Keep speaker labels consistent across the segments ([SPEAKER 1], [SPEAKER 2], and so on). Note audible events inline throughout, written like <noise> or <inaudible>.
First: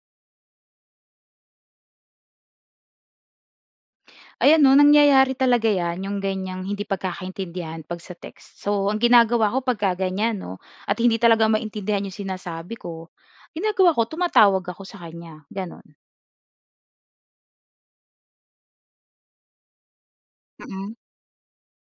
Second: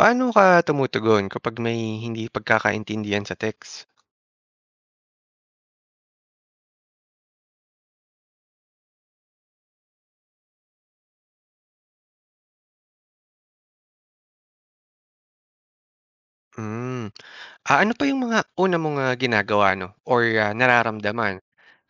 [SPEAKER 1] Paano ka tumutugon kapag may hindi pagkakaintindihan sa text?
[SPEAKER 2] Ayan 'no, nangyayari talaga 'yan, yung ganiyang hindi pagkakaintindihan 'pag sa text. So, ang ginagawa ko pagka ganiyan 'no, at hindi talaga maintindihan yung sinasabi ko, ginagawa ko tumatawag ako sa kanya, gano'n.
[SPEAKER 1] Hmm, ano pa yung mga una mong, ginagawa 'no or
[SPEAKER 2] Mm.
[SPEAKER 1] nararamdaman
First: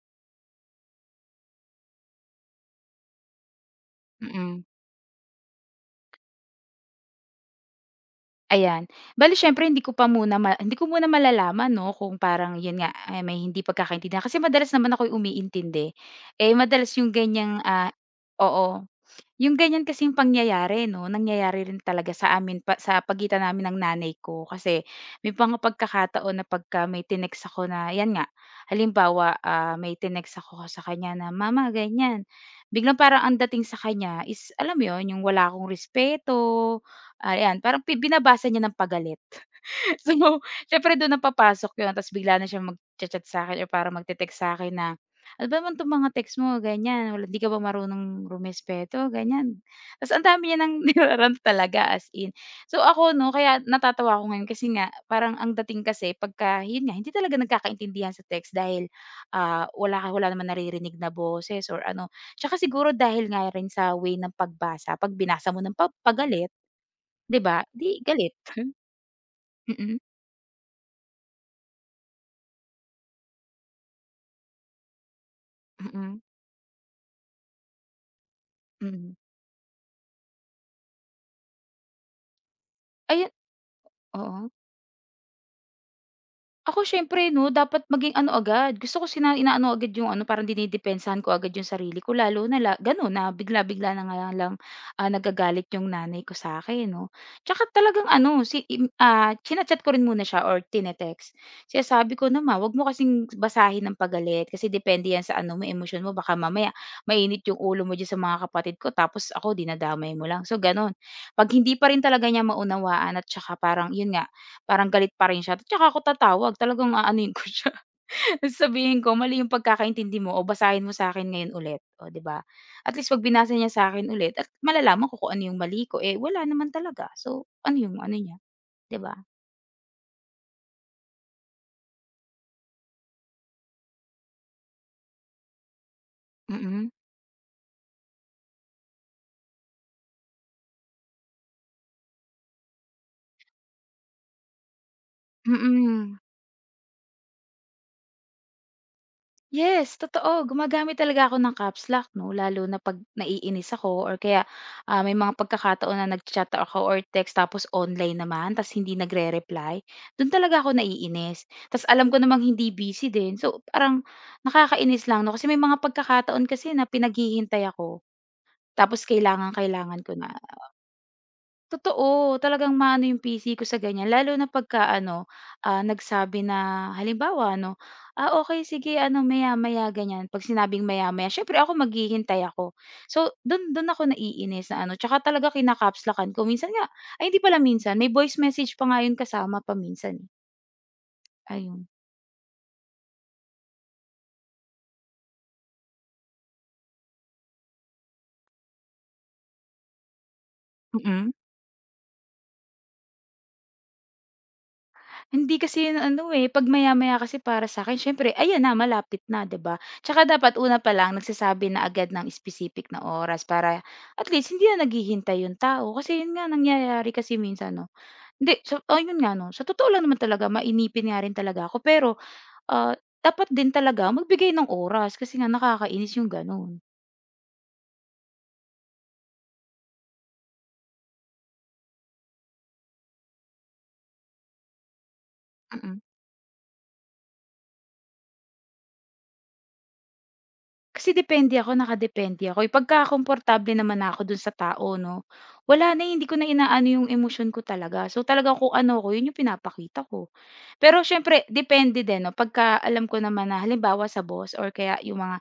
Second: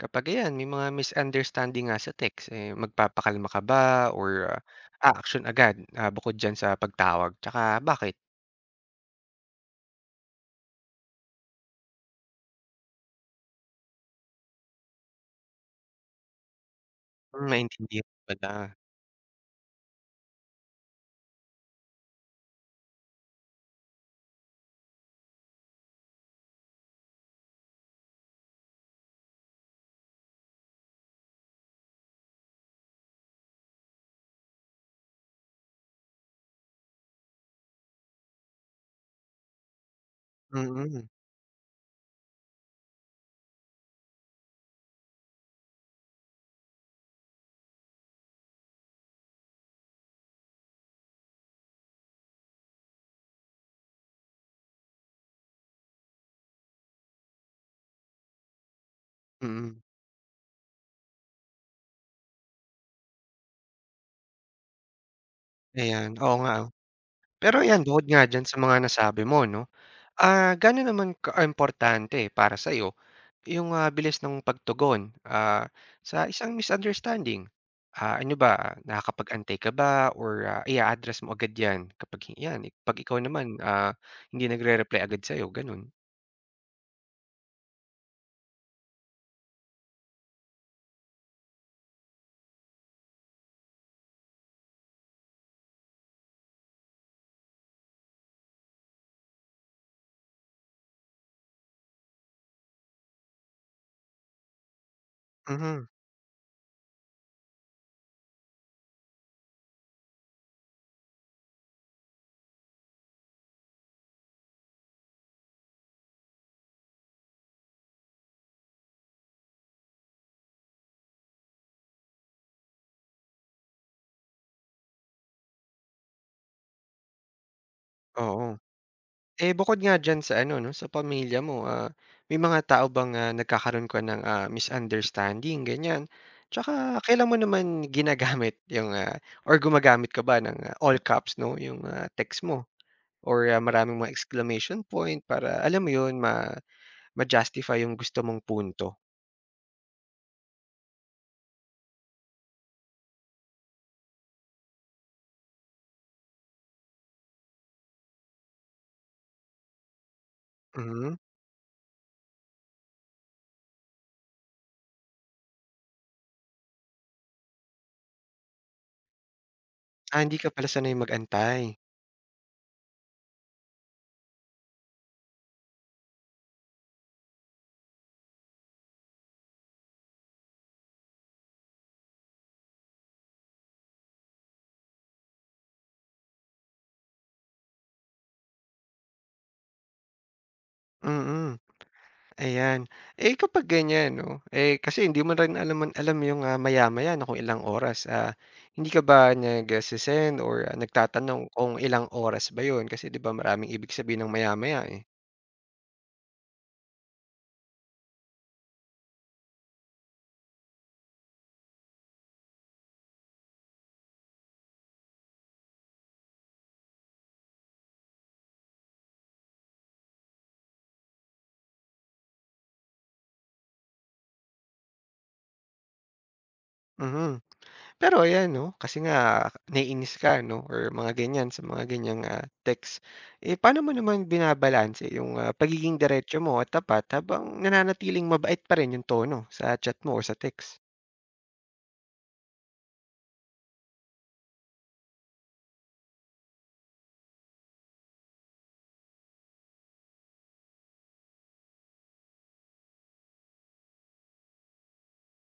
[SPEAKER 1] kapag ayan may mga misunderstanding nga sa text, eh, magpapakalma ka ba or
[SPEAKER 2] Mm.
[SPEAKER 1] aaksyon agad, bukod diyan sa pagtawag tsaka bakit?
[SPEAKER 2] Ayan. Bale siyempre hindi ko muna malalaman 'no, kung parang 'yun nga, ay may hindi pagkakaintindihan kasi madalas naman ako umiintindi. Eh, madalas yung
[SPEAKER 1] Hmm,
[SPEAKER 2] ganiyang,
[SPEAKER 1] naintindihan pala.
[SPEAKER 2] oo. Yung ganyan kasing pangyayari 'no, nangyayari rin talaga sa amin pa sa pagitan namin ng nanay ko. Kasi may mga pagkakataon na pagka may tinext ako na 'yan nga, halimbawa, may tinext ako sa kanya na, "Mama ganyan." Biglang parang ang dating sa kanya is alam mo 'yun, yung wala akong respeto, 'yan parang binabasa niya ng pagalit. So, <laughs>
[SPEAKER 1] Mm.
[SPEAKER 2] siyempre
[SPEAKER 1] Mm.
[SPEAKER 2] dun na papasok yun tapos bigla na siya magcha-chat akin or parang magte-text sa akin na, "Ano ba naman 'tong mga text mo ganyan, wala di ka ba marunong rumespeto?" ganyan. Tapos ang dami niya ng nirarant <laughs> talaga as in. So ako 'no, kaya natatawa ako ngayon kasi nga parang ang dating kasi pagka yun nga hindi talaga nagkakaintindihan sa text dahil,
[SPEAKER 1] Mm.
[SPEAKER 2] wala naman naririnig na boses or ano. Tsaka siguro dahil nga rin sa way ng pagbasa, 'pag binasa mo ng
[SPEAKER 1] Ayan, oo
[SPEAKER 2] pagalit,
[SPEAKER 1] nga, oh.
[SPEAKER 2] 'di
[SPEAKER 1] Pero
[SPEAKER 2] ba,
[SPEAKER 1] ayan
[SPEAKER 2] di
[SPEAKER 1] bukod nga
[SPEAKER 2] galit.
[SPEAKER 1] diyan sa
[SPEAKER 2] <laughs>
[SPEAKER 1] mga nasabi mo 'no.
[SPEAKER 2] Mm.
[SPEAKER 1] Ganon naman importante para sa'yo yung, bilis ng pagtugon, sa
[SPEAKER 2] Mm.
[SPEAKER 1] isang misunderstanding? Ano ba,
[SPEAKER 2] Mm.
[SPEAKER 1] nakakapag-antay ka ba or i address mo agad 'yan kapag 'yan, 'pag ikaw
[SPEAKER 2] Ayun,
[SPEAKER 1] naman, hindi
[SPEAKER 2] oo.
[SPEAKER 1] nagre-reply agad sa'yo, gano'n?
[SPEAKER 2] Ako siyempre 'no, dapat maging ano agad, gusto ko inaano agad yung ano, parang dinidepensahan ko agad yung sarili ko lalo na gano'n na bigla-bigla na nga lang, nagagalit yung nanay ko sa akin 'no. Tsaka talagang ano, china-chat ko rin muna siya or tine-text. Siya sabi ko na, "Ma, 'wag mo kasing basahin ng pagalit kasi depende yan sa ano mo,
[SPEAKER 1] Mhm,
[SPEAKER 2] emosyon mo baka mamaya mainit yung ulo mo diyan sa mga kapatid ko tapos ako dinadamay mo lang." So gano'n. 'Pag hindi pa rin talaga niya maunawaan at tsaka parang yun nga, parang galit pa rin siya, tsaka ako tatawag talagang aanuhin ko siya, <laughs> sasabihin ko, "Mali yung pagkakaintindi mo o basahin mo sa akin ngayon ulit." o 'di ba? At least 'pag binasa niya sa akin ulit at malalaman ko kung ano yung mali ko, eh, wala naman talaga. So, ano yung ano niya,
[SPEAKER 1] oo.
[SPEAKER 2] 'di ba?
[SPEAKER 1] Eh, bukod nga diyan sa ano 'no, sa pamilya mo, may mga tao bang, nagkakaroon ka ng, misunderstanding ganyan? Tsaka
[SPEAKER 2] Mm.
[SPEAKER 1] kailan mo naman ginagamit <laughs> yung, or gumagamit ka ba ng, all caps 'no, yung, text mo or maraming mga exclamation point para alam mo
[SPEAKER 2] Mm.
[SPEAKER 1] yun ma-justify yung gusto mong punto?
[SPEAKER 2] Yes, totoo. Gumagamit talaga ako ng caps lock 'no, lalo na 'pag naiinis ako or kaya, may mga pagkakataon na nag chat ako or text tapos online naman ta's hindi nagre-reply, do'n talaga ako
[SPEAKER 1] Mhm.
[SPEAKER 2] naiinis. Ta's alam ko namang hindi busy din, so parang nakakainis lang 'no, kasi may mga pagkakataon kasi na pinaghihintay ako tapos kailangan kailangan ko
[SPEAKER 1] Hindi
[SPEAKER 2] na.
[SPEAKER 1] ka pala sanay mag-antay.
[SPEAKER 2] Totoo, talagang maano yung PC ko sa ganyan lalo na pagka-ano, nagsabi na halimbawa ano, "Ah, okay sige ano maya-maya," ganyan. 'Pag sinabing maya-maya siyempre ako maghihintay ako. So dun dun ako naiinis na ano, tsaka talaga kina-caps ko minsan nga ay hindi pala minsan, may voice message pa nga yun kasama paminsan, eh,
[SPEAKER 1] Mm.
[SPEAKER 2] ayun.
[SPEAKER 1] Ayan. Eh, kapag ganyan 'no, eh, kasi hindi mo rin alam alam yung, maya-maya na kung ilang oras, hindi ka ba nagse-send or
[SPEAKER 2] Mm.
[SPEAKER 1] nagtatanong kung ilang oras ba yun? Kasi 'di ba maraming ibig sabihin ng maya-maya, eh.
[SPEAKER 2] Hindi kasi yun ano, eh, 'pag maya-maya kasi para sa'kin siyempre ayan na malapit na, 'di ba? Tsaka dapat una pa lang nagsasabi na agad ng specific na oras para at least hindi na naghihintay yung tao. Kasi yun nga nangyayari kasi minsan 'no, hindi sa o yun nga 'no, sa totoo lang naman talaga mainipin nga rin talaga ako pero, ah, dapat din talaga magbigay ng oras kasi nga nakakainis yung gano'n.
[SPEAKER 1] Mhm. Pero ayan 'no, kasi nga naiinis ka 'no or mga ganyan sa mga ganyang, text. Eh, paano mo naman binabalanse yung, pagiging
[SPEAKER 2] Mm.
[SPEAKER 1] diretso mo at tapat habang nananatiling mabait pa rin yung tono sa chat mo o sa text?
[SPEAKER 2] Kasi depende ako, nakadepende ako, eh. Pagka komportable naman na ako dun sa tao 'no, wala na, eh, hindi ko na inaano yung emosyon ko talaga. So, talaga kung ano ako, yun yung pinapakita ko. Pero siyempre depende din 'no, pagka alam ko naman na halimbawa sa boss or kaya yung mga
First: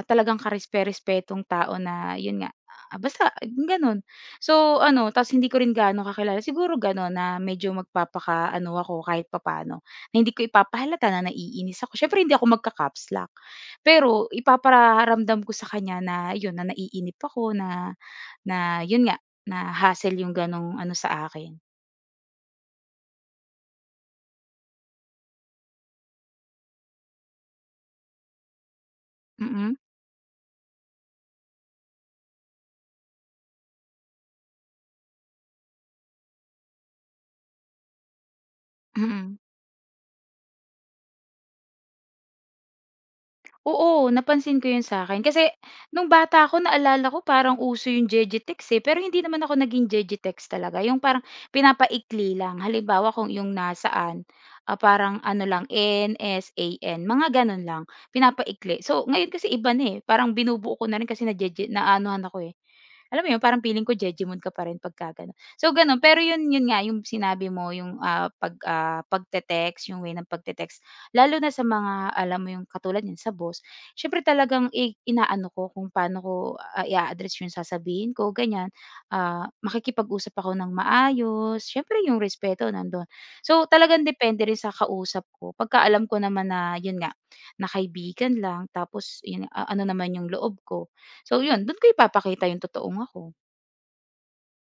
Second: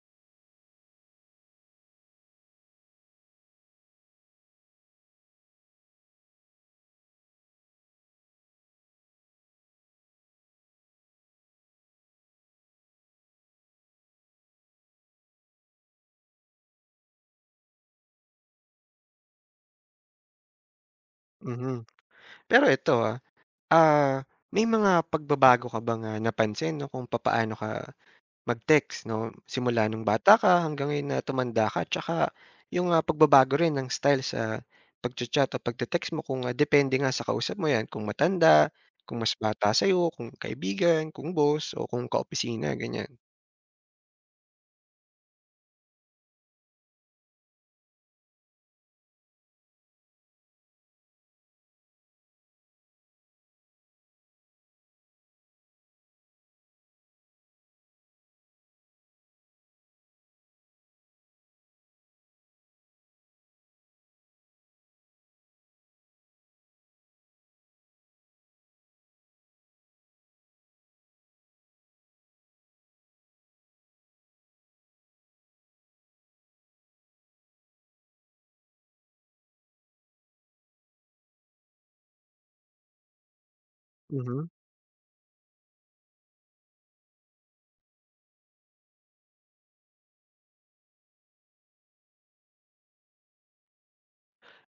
[SPEAKER 2] at talagang karespe-respetong tao na yun nga, basta gano'n. So ano, ta's hindi ko rin gaano kakilala, siguro gano'n na medyo magpapaka-ano ako kahit papaano, na hindi ko ipapahalata na naiinis ako. Siyempre hindi ako magka-caps lock, pero ipaparamdam ko sa kanya na yun, na naiinip ako na na yun nga, na hassle yung gano'ng ano sa akin.
[SPEAKER 1] Mhm. Pero ito, may mga pagbabago ka bang, napansin 'no, kung papaano ka mag-text 'no,
[SPEAKER 2] Mm.
[SPEAKER 1] simula nung bata ka hanggang ngayon na tumanda ka? Tsaka yung, pagbabago rin ng style sa pagcha-chat o pagte-text mo kung, depende nga sa kausap mo 'yan, kung matanda, kung mas
[SPEAKER 2] Mm.
[SPEAKER 1] bata sa'yo, kung kaibigan, kung boss o kung kaopisina, ganyan.
[SPEAKER 2] Oo, napansin ko 'yun sa akin, kasi nung bata ako naalala ko parang uso yung Jejetex, eh, pero hindi naman ako naging Jejetex talaga yung parang pinapaikli lang. Halimbawa kung yung nasaan, parang ano lang NSAN mga gano'n lang, pinapaikli. So, ngayon kasi iba na, eh, parang binubuo ko na rin kasi najeje naanohan ako, eh. Alam mo yun, parang feeling ko jejemon ka pa rin pagka gano'n. So gano'n, pero yun yun nga yung sinabi mo yung, pagte-text, yung way ng pagte-text, lalo na sa mga alam mo yung katulad niyan sa boss, siyempre talagang inaano ko kung paano ko, i-a-address yung sasabihin ko ganyan. Makikipag-usap ako ng maayos, siyempre yung respeto nandun. So talagang depende
[SPEAKER 1] Mhm.
[SPEAKER 2] rin sa kausap ko, pagka alam ko naman na yun nga, na kaibigan lang tapos yun, ano naman yung loob ko. So yun, dun ko ipapakita yung totoong ako.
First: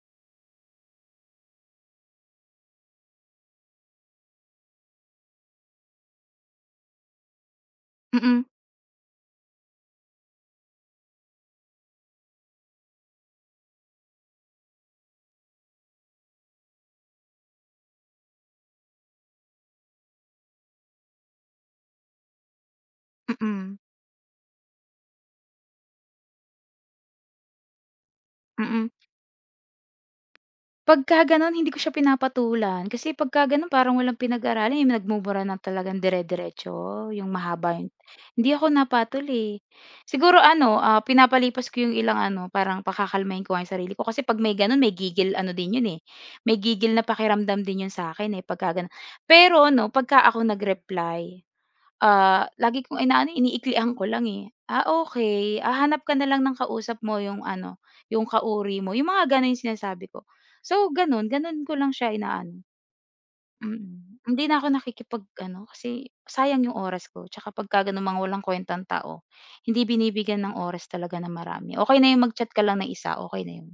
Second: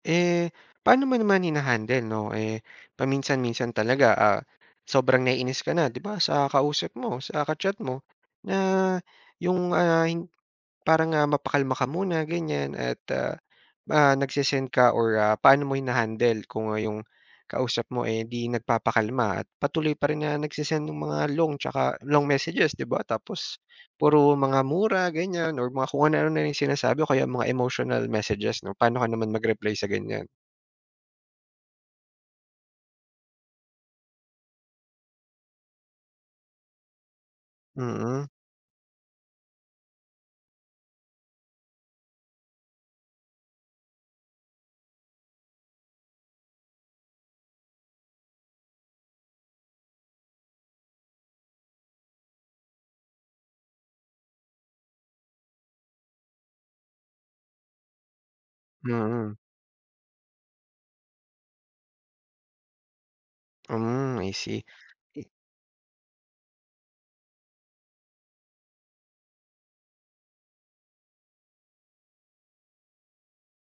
[SPEAKER 1] Eh, paano mo naman hina-handle 'no, eh, paminsan-minsan talaga, sobrang naiinis ka na 'di ba sa kausap mo, sa kachat mo
[SPEAKER 2] Mm.
[SPEAKER 1] na yung, mapakalma ka muna ganyan at, ah, ah, nagse ka or paano mo hina-handle kung, yung kausap mo, eh, 'di nagpapakalma at patuloy pa rin na nagsisend ng mga long tsaka long messages 'di ba? Tapos
[SPEAKER 2] Mm.
[SPEAKER 1] puro mga mura ganyan or mga kung ano-ano na yung sinasabi o kaya mga emotional messages 'no,
[SPEAKER 2] Mm.
[SPEAKER 1] paano ka naman mag-reply sa ganyan?
[SPEAKER 2] Pagka gano'n hindi ko siya pinapatulan kasi pagka gano'n parang walang pinag-aralan, eh, nagmumura na talagang dire-diretso, yung mahaba yung
[SPEAKER 1] Mm.
[SPEAKER 2] hindi ako napatol, eh. Siguro ano, pinapalipas ko yung ilang ano, parang pakakalmahin ko nga yung sarili ko kasi 'pag may gano'n may gigil ano din yun, eh, may gigil na pakiramdam din yun sa'kin, eh, pagka gano'n. Pero 'no, pagka ako nag-reply. Lagi kong inaano, eh, iniiklian ko lang, eh. Okey, hanap ka na lang ng kausap mo yung ano, yung kauri mo, yung mga
[SPEAKER 1] Mm.
[SPEAKER 2] gano'n yung sinasabi ko. So gano'n, gano'n ko lang siya inaano, mm.
[SPEAKER 1] Hmm, I
[SPEAKER 2] Hindi na
[SPEAKER 1] see.
[SPEAKER 2] ako nakikipag-ano, kasi sayang yung oras ko, tsaka pagka gano'ng mga walang kuwentang tao, hindi binibigyan ng oras talaga ng marami. Okey na yung mag-chat ka lang ng isa, okey na yun.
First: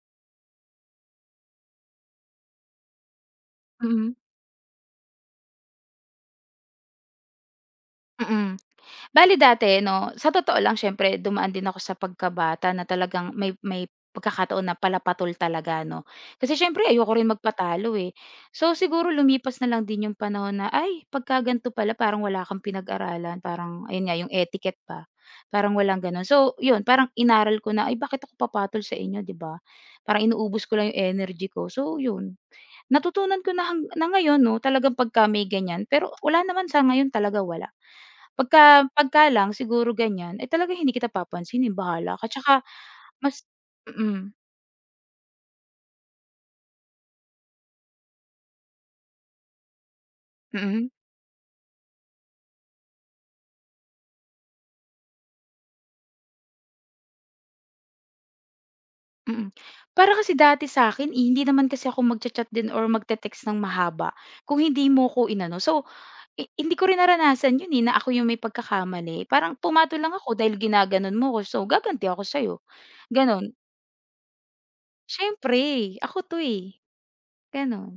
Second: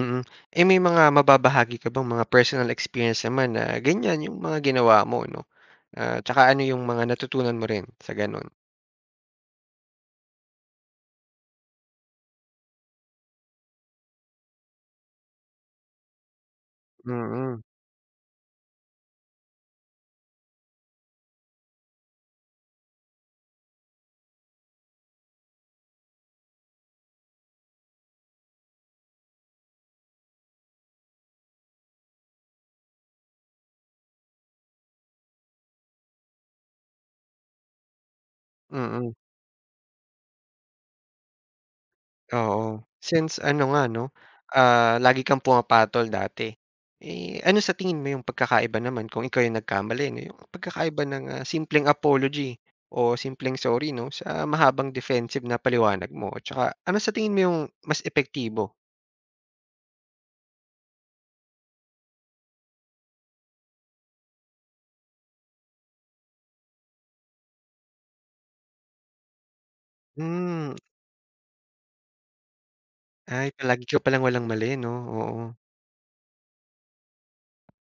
[SPEAKER 1] Mm. Eh, may mga mababahagi ka bang mga personal experience naman na
[SPEAKER 2] Mm.
[SPEAKER 1] ganyan yung mga ginawa mo 'no? Tsaka ano yung mga natutunan mo rin sa gano'n?
[SPEAKER 2] Mm. Bale dati 'no, sa totoo lang siyempre dumaan din ako sa pagkabata na talagang may pagkakataon na palapatol talaga 'no. Kasi siyempre ayoko rin
[SPEAKER 1] Mm.
[SPEAKER 2] magpatalo, eh. So, siguro lumipas na lang din yung panahon na, "Ay, pagka gan'to pala parang wala kang pinag-aralan." Parang ayun nga, yung etiquette pa parang walang gano'n. So, yun parang inaral ko na, "Ay, bakit ako papatol sa inyo, 'di ba? Parang inuubos ko lang yung energy ko." So, yun. Natutunan ko na na ngayon 'no, talagang pagka may ganyan pero wala naman sa ngayon talaga wala. Pagka
[SPEAKER 1] Mm.
[SPEAKER 2] pagka lang siguro ganyan, eh, talagang hindi kita papansinin, bahala ka. Tsaka
[SPEAKER 1] Oo. Since
[SPEAKER 2] mas.
[SPEAKER 1] ano nga 'no,
[SPEAKER 2] Mm.
[SPEAKER 1] lagi kang pumapatol dati, eh, ano sa tingin mo yung pagkakaiba naman kung ikaw yung nagkamali 'no, yung
[SPEAKER 2] Mm.
[SPEAKER 1] pagkakaiba ng, simpleng apology o simpleng sorry 'no, sa mahabang defensive na paliwanag mo? Tsaka ano sa tingin mo yung mas epektibo?
[SPEAKER 2] Mm. Para kasi dati sa'kin, eh, hindi naman kasi ako magcha-chat din or magte-text ng mahaba kung hindi mo ko inano. So, hindi ko rin naranasan yun, eh, na ako yung may pagkakamali. Parang pumatol lang ako dahil
[SPEAKER 1] Hmm,
[SPEAKER 2] ginaganon mo ko, so gaganti ako sa'yo,
[SPEAKER 1] ay
[SPEAKER 2] gano'n.
[SPEAKER 1] palagyo palang walang mali 'no, oo.
[SPEAKER 2] Siyempre, ako 'to, eh, gano'n.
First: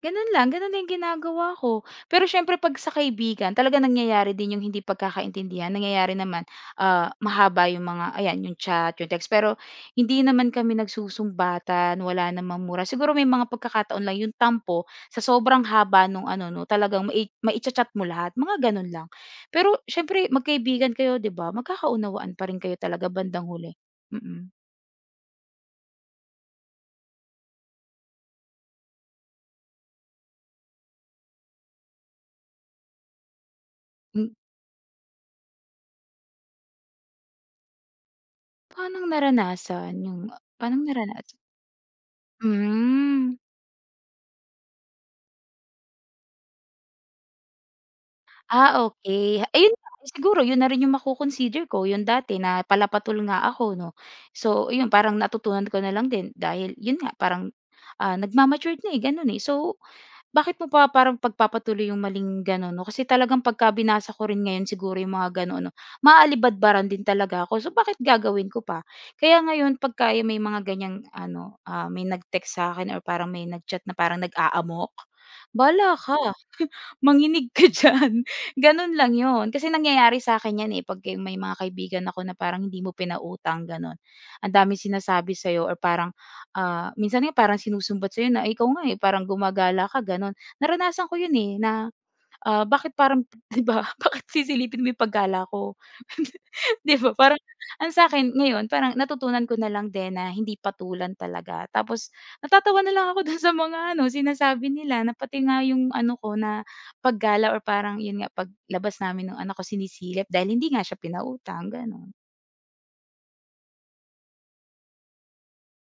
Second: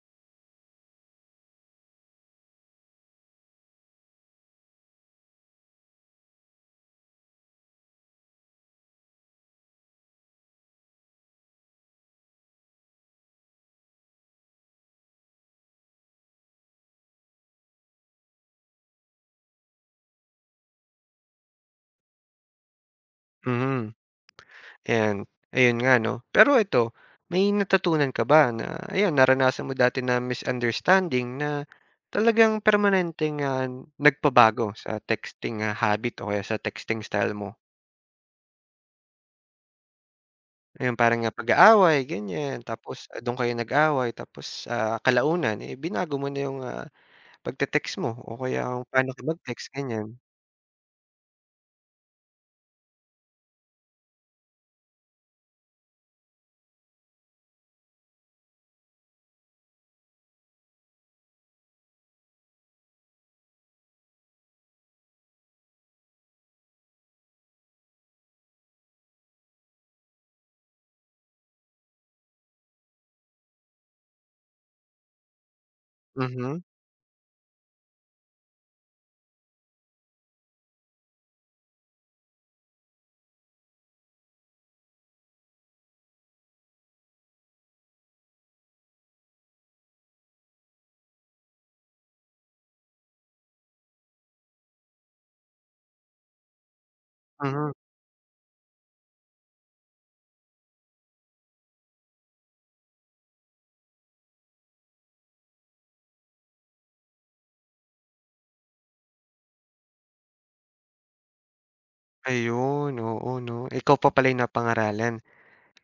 [SPEAKER 2] Gano'n lang yung ginagawa ko. Pero siyempre 'pag sa kaibigan talagang nangyayari din yung hindi pagkakaintindihan, nangyayari naman, mahaba yung mga ayan, yung chat, yung text. Pero hindi naman kami nagsusumbatan, wala namang mura. Siguro may mga pagkakataon lang yung tampo sa sobrang haba nung ano 'no, talagang mai mai chat mo lahat, mga gano'n lang. Pero siyempre magkaibigan kayo 'di ba, magkakaunawaan pa rin kayo talaga bandang
[SPEAKER 1] Mhm,
[SPEAKER 2] huli. Mm-mm. Mm.
[SPEAKER 1] ayan, ayun nga 'no. Pero eto, may natutunan ka ba na ayan naranasan mo dati na misunderstanding na talagang permanenteng, nagpabago sa texting, habit o kaya sa texting style mo?
[SPEAKER 2] Hmm, paanong
[SPEAKER 1] Ayun parang,
[SPEAKER 2] naranasan?
[SPEAKER 1] pag-aaway ganyan tapos,
[SPEAKER 2] Hmm.
[SPEAKER 1] dun kayo nag-away tapos, kalaunan, eh, binago mo na yung, pagte-text mo o kaya
[SPEAKER 2] Ah,
[SPEAKER 1] kung paano ka
[SPEAKER 2] okey.
[SPEAKER 1] mag-text
[SPEAKER 2] Ayun nga,
[SPEAKER 1] ganyan.
[SPEAKER 2] siguro yun na rin yung mako-consider ko, yung dati na palapatol nga ako 'no. So yun, parang natutunan ko na lang din dahil yun nga parang, nagma-matured na, eh, gano'n, eh. So bakit mo pa parang pagpapatuloy yung maling gano'n 'no, kasi talagang pagka binasa ko rin ngayon siguro yung mga gano'n 'no, maaalibadbaran din talaga ako. So bakit gagawin ko pa? Kaya ngayon pagka yung may mga ganiyang ano, may nag-text sa'kin or parang may nag-chat na parang nag-aamok, "Bahala ka."
[SPEAKER 1] Mhm.
[SPEAKER 2] Manginig ka <laughs> diyan, gano'n lang yon. Kasi nangyayari sa akin 'yan, eh, 'pag ka may mga kaibigan ako na parang hindi mo pinautang gano'n, ang daming sinasabi sa'yo or parang, minsan nga parang sinusumbat sa'yo na, "Ikaw nga, eh, parang gumagala ka," gano'n. Naranasan ko 'yun, eh, na bakit parang <laughs> 'di ba, bakit sisilipin mo yung paggala ko? <laughs> 'Di ba parang
[SPEAKER 1] Mhm.
[SPEAKER 2] ang sa akin ngayon parang natutunan ko na lang din na hindi patulan talaga tapos natatawa na lang ako <laughs> dun sa mga ano, sinasabi nila na pati nga yung ano ko na paggala or parang yun nga paglabas namin ng anak ko sinisilip dahil hindi nga siya pinautang, gano'n.
[SPEAKER 1] Ayun, oo 'no, ikaw pa pala yung napangaralan.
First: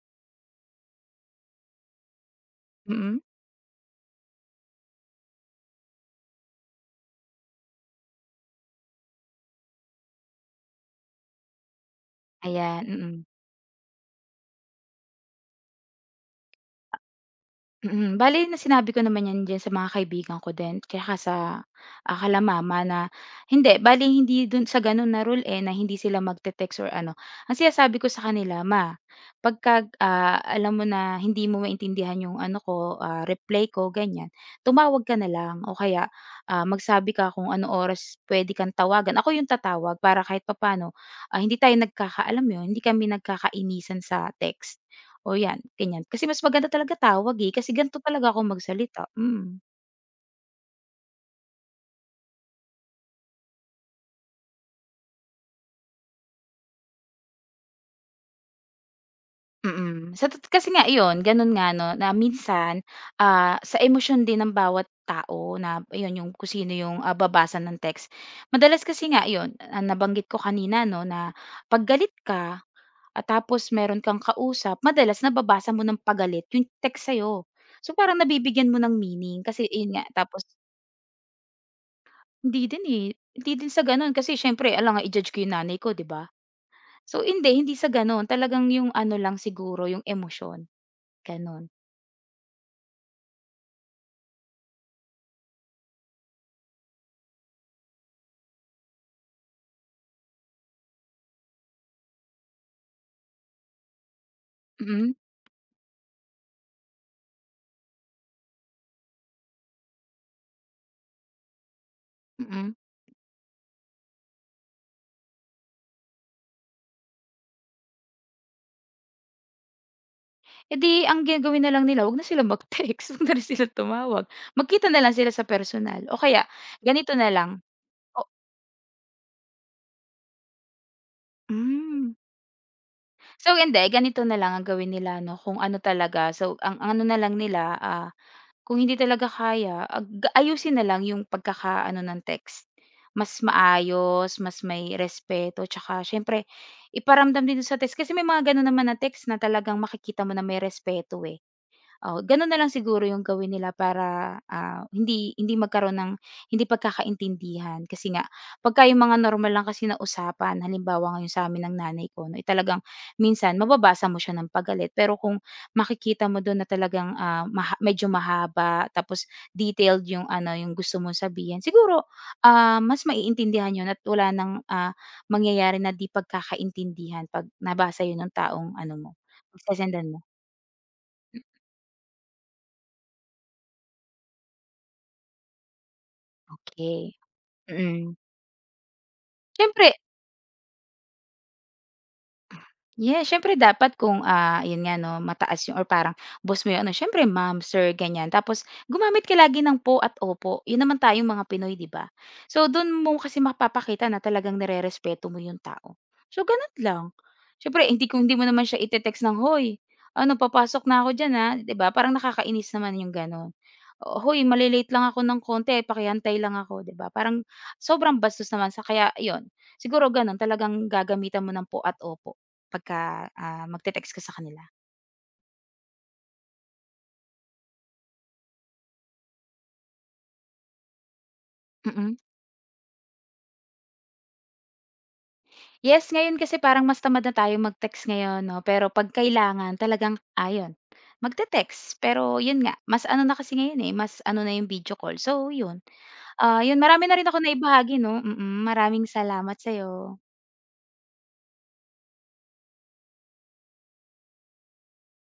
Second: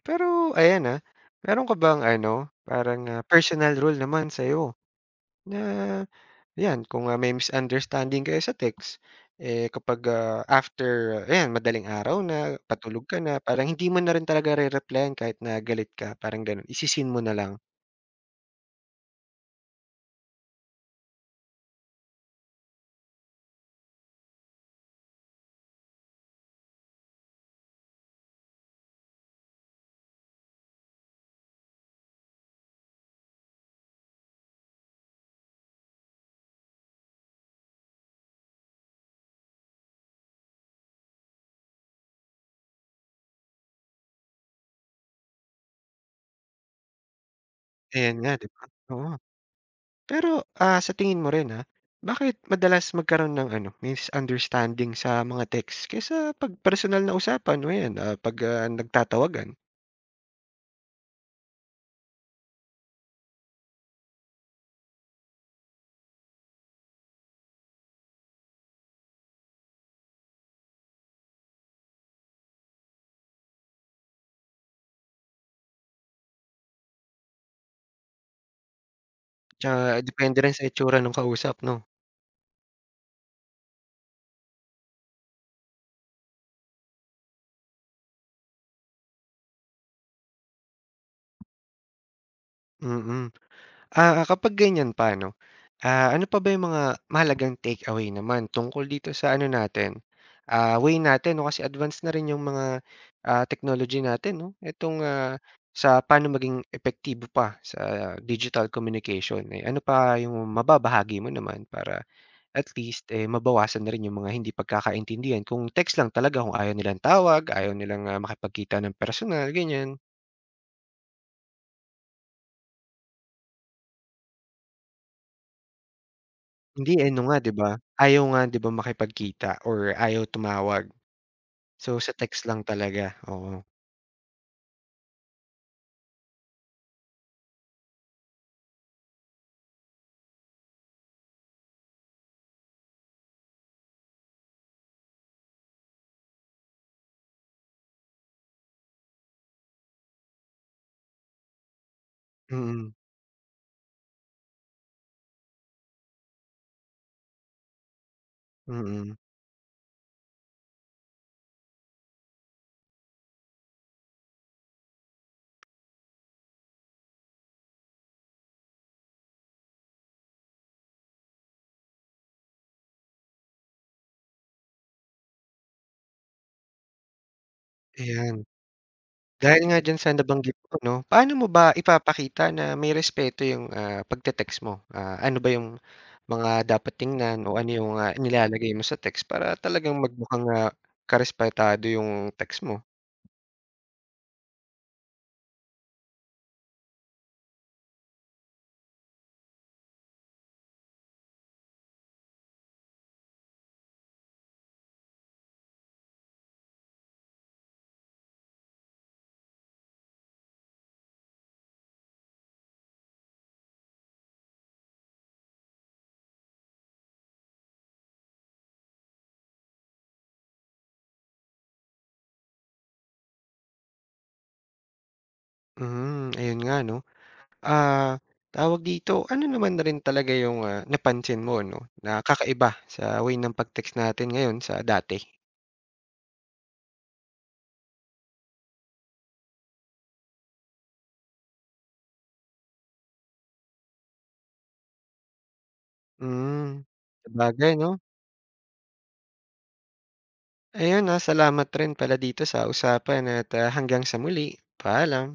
[SPEAKER 1] Pero ayan, meron ka bang ano, parang,
[SPEAKER 2] Mm,
[SPEAKER 1] personal rule naman sa'yo na 'yan kung, may misunderstanding kayo sa text, eh, kapag, after ayan madaling araw na,
[SPEAKER 2] ayan.
[SPEAKER 1] patulog
[SPEAKER 2] Mm.
[SPEAKER 1] ka na, parang hindi mo na rin talaga re-replyan kahit na galit ka, parang gano'n, isisin mo na lang.
[SPEAKER 2] Mm, bale na sinabi ko naman 'yan diyan sa mga kaibigan ko din tsaka sa, kila mama na bale hindi do'n sa gano'n na rule, eh, na hindi sila magte-text or ano. Ang sinasabi ko sa kanila, "Ma, pagka, alam mo na hindi mo maintindihan 'yung ano ko, reply ko ganiyan, tumawag ka na lang o kaya, magsabi ka kung anong oras puwede kang tawagan." Ako 'yung tatawag para kahit papaano, hindi tayo alam mo 'yun, hindi kami nagkakainisan sa text. O yan, ganyan. Kasi mas maganda talaga tawag, eh, kasi ganito
[SPEAKER 1] Ayan
[SPEAKER 2] talaga
[SPEAKER 1] nga,
[SPEAKER 2] ako
[SPEAKER 1] 'di ba?
[SPEAKER 2] magsalita,
[SPEAKER 1] Oo.
[SPEAKER 2] mm.
[SPEAKER 1] Pero, sa tingin mo rin, bakit madalas magkaroon ng ano, misunderstanding sa mga text kaysa 'pag personal na usapan o 'yan, 'pag nagtatawagan?
[SPEAKER 2] Mm. Sa tot kasi nga iyon, gano'n nga 'no, na minsan, sa emosyon din ng bawat tao na iyon yung kung sino yung, babasa ng text. Madalas kasi nga iyon, nabanggit ko kanina 'no, na 'pag galit ka at tapos meron kang kausap, madalas nababasa mo ng pagalit yung text sa'yo. So, parang nabibigyan mo ng meaning kasi iyon
[SPEAKER 1] Tsaka
[SPEAKER 2] nga
[SPEAKER 1] depende
[SPEAKER 2] tapos
[SPEAKER 1] rin sa itsura nung kausap 'no?
[SPEAKER 2] hindi din, eh, hindi din sa gano'n kasi siyempre, ala nga i-judge ko yung nanay ko, 'di ba? So hindi sa gano'n talagang yung ano lang siguro yung emosyon, gano'n.
[SPEAKER 1] Mm. Kapag ganyan pa paano? Ano pa ba yung mga mahalagang takeaway naman tungkol dito sa ano natin, way natin 'no, kasi advance na rin yung mga, technology natin 'no, itong,
[SPEAKER 2] Mm.
[SPEAKER 1] sa paano maging epektibo pa sa digital communication, eh, ano pa yung mababahagi mo naman para at
[SPEAKER 2] Mm.
[SPEAKER 1] least, eh, mabawasan na rin yung mga hindi pagkakaintindihan kung text lang talaga kung ayaw nilang tawag, ayaw nilang, makipagkita ng personal, ganyan.
[SPEAKER 2] Eh, di ang gagawin na lang nila wag na silang mag-text, <laughs> wag na rin silang tumawag, magkita na lang sila sa personal o kaya
[SPEAKER 1] Hindi, eh,
[SPEAKER 2] ganito
[SPEAKER 1] ano
[SPEAKER 2] na
[SPEAKER 1] nga
[SPEAKER 2] lang
[SPEAKER 1] 'di ba,
[SPEAKER 2] o
[SPEAKER 1] ayaw nga 'di ba makipagkita or ayaw tumawag. So,
[SPEAKER 2] hmm.
[SPEAKER 1] sa text lang talaga,
[SPEAKER 2] So
[SPEAKER 1] oo.
[SPEAKER 2] hindi, ganito na lang ang gawin nila 'no, kung ano talaga so ang ano na lang nila, kung hindi talaga kaya, ayusin na lang yung pagkakaano ng text. Mas maayos, mas may respeto, tsaka siyempre iparamdam din dun sa text kasi may mga gano'n naman na text na talagang makikita mo na may respeto, eh. Oo, gano'n na lang
[SPEAKER 1] Mm.
[SPEAKER 2] siguro yung gawin nila para, hindi hindi magkaroon ng hindi pagkakaintindihan. Kasi nga pagka yung
[SPEAKER 1] Mm.
[SPEAKER 2] mga normal lang kasi na usapan, halimbawa ngayon sa'min ng nanay ko 'no, eh, talagang minsan mababasa mo siya ng pagalit. Pero kung makikita mo do'n na talagang, medyo mahaba tapos detailed yung ano, yung gusto mong sabihin, siguro, mas maiintindihan yun at wala ng, mangyayari na 'di pagkakaintindihan 'pag nabasa yun ng
[SPEAKER 1] Ayan.
[SPEAKER 2] taong ano mo,
[SPEAKER 1] Dahil nga diyan
[SPEAKER 2] pinagsesendan
[SPEAKER 1] sa
[SPEAKER 2] mo.
[SPEAKER 1] nabanggit mo 'no, paano mo ba ipapakita na may respeto yung, pagte-text mo? Ano ba yung mga dapat
[SPEAKER 2] Okay.
[SPEAKER 1] tingnan o ano yung,
[SPEAKER 2] Mm.
[SPEAKER 1] nilalagay mo sa text para
[SPEAKER 2] Siyempre,
[SPEAKER 1] talagang magmukhang, karespetado yung text mo?
[SPEAKER 2] Yeah, siyempre dapat kung, yun nga 'no, mataas yung or parang boss mo yung ano, siyempre ma'am, sir, ganyan. Tapos gumamit ka lagi ng po at opo. Yun naman tayong mga Pinoy, 'di ba? So, dun mo kasi mapapakita na talagang nare-respeto mo yung tao. So, ganun lang. Siyempre hindi kung hindi mo naman siya ite-text ng, "Hoy, ano, papasok na ako diyan, ah." 'Di ba, parang nakakainis naman yung gano'n. O, "Hoy, male lang ako ng konti, pakihantay lang ako." 'Di ba, parang sobrang bastos naman sa kaya yun, siguro gano'n talagang gagamitan mo ng po at opo. Pagka, magte-text ka sa kanila,
[SPEAKER 1] Hmm, ayun nga 'no. Ah, Tawag dito, ano naman na rin talaga yung, napansin mo 'no, na
[SPEAKER 2] mm.
[SPEAKER 1] kakaiba sa way ng pag-text natin ngayon sa dati?
[SPEAKER 2] Yes, ngayon kasi parang mas tamad na tayo mag-text ngayon 'no, pero 'pag kailangan talagang ayon magte-text. Pero yun nga, mas ano na kasi ngayon, eh, mas ano na yung video call. So yun, yun
[SPEAKER 1] Hmm,
[SPEAKER 2] marami na rin akong
[SPEAKER 1] sabagay 'no?
[SPEAKER 2] naibahagi 'no, mm. Maraming salamat sa'yo.
[SPEAKER 1] Ayun, salamat rin pala dito sa usapan at, hanggang sa muli. Paalam.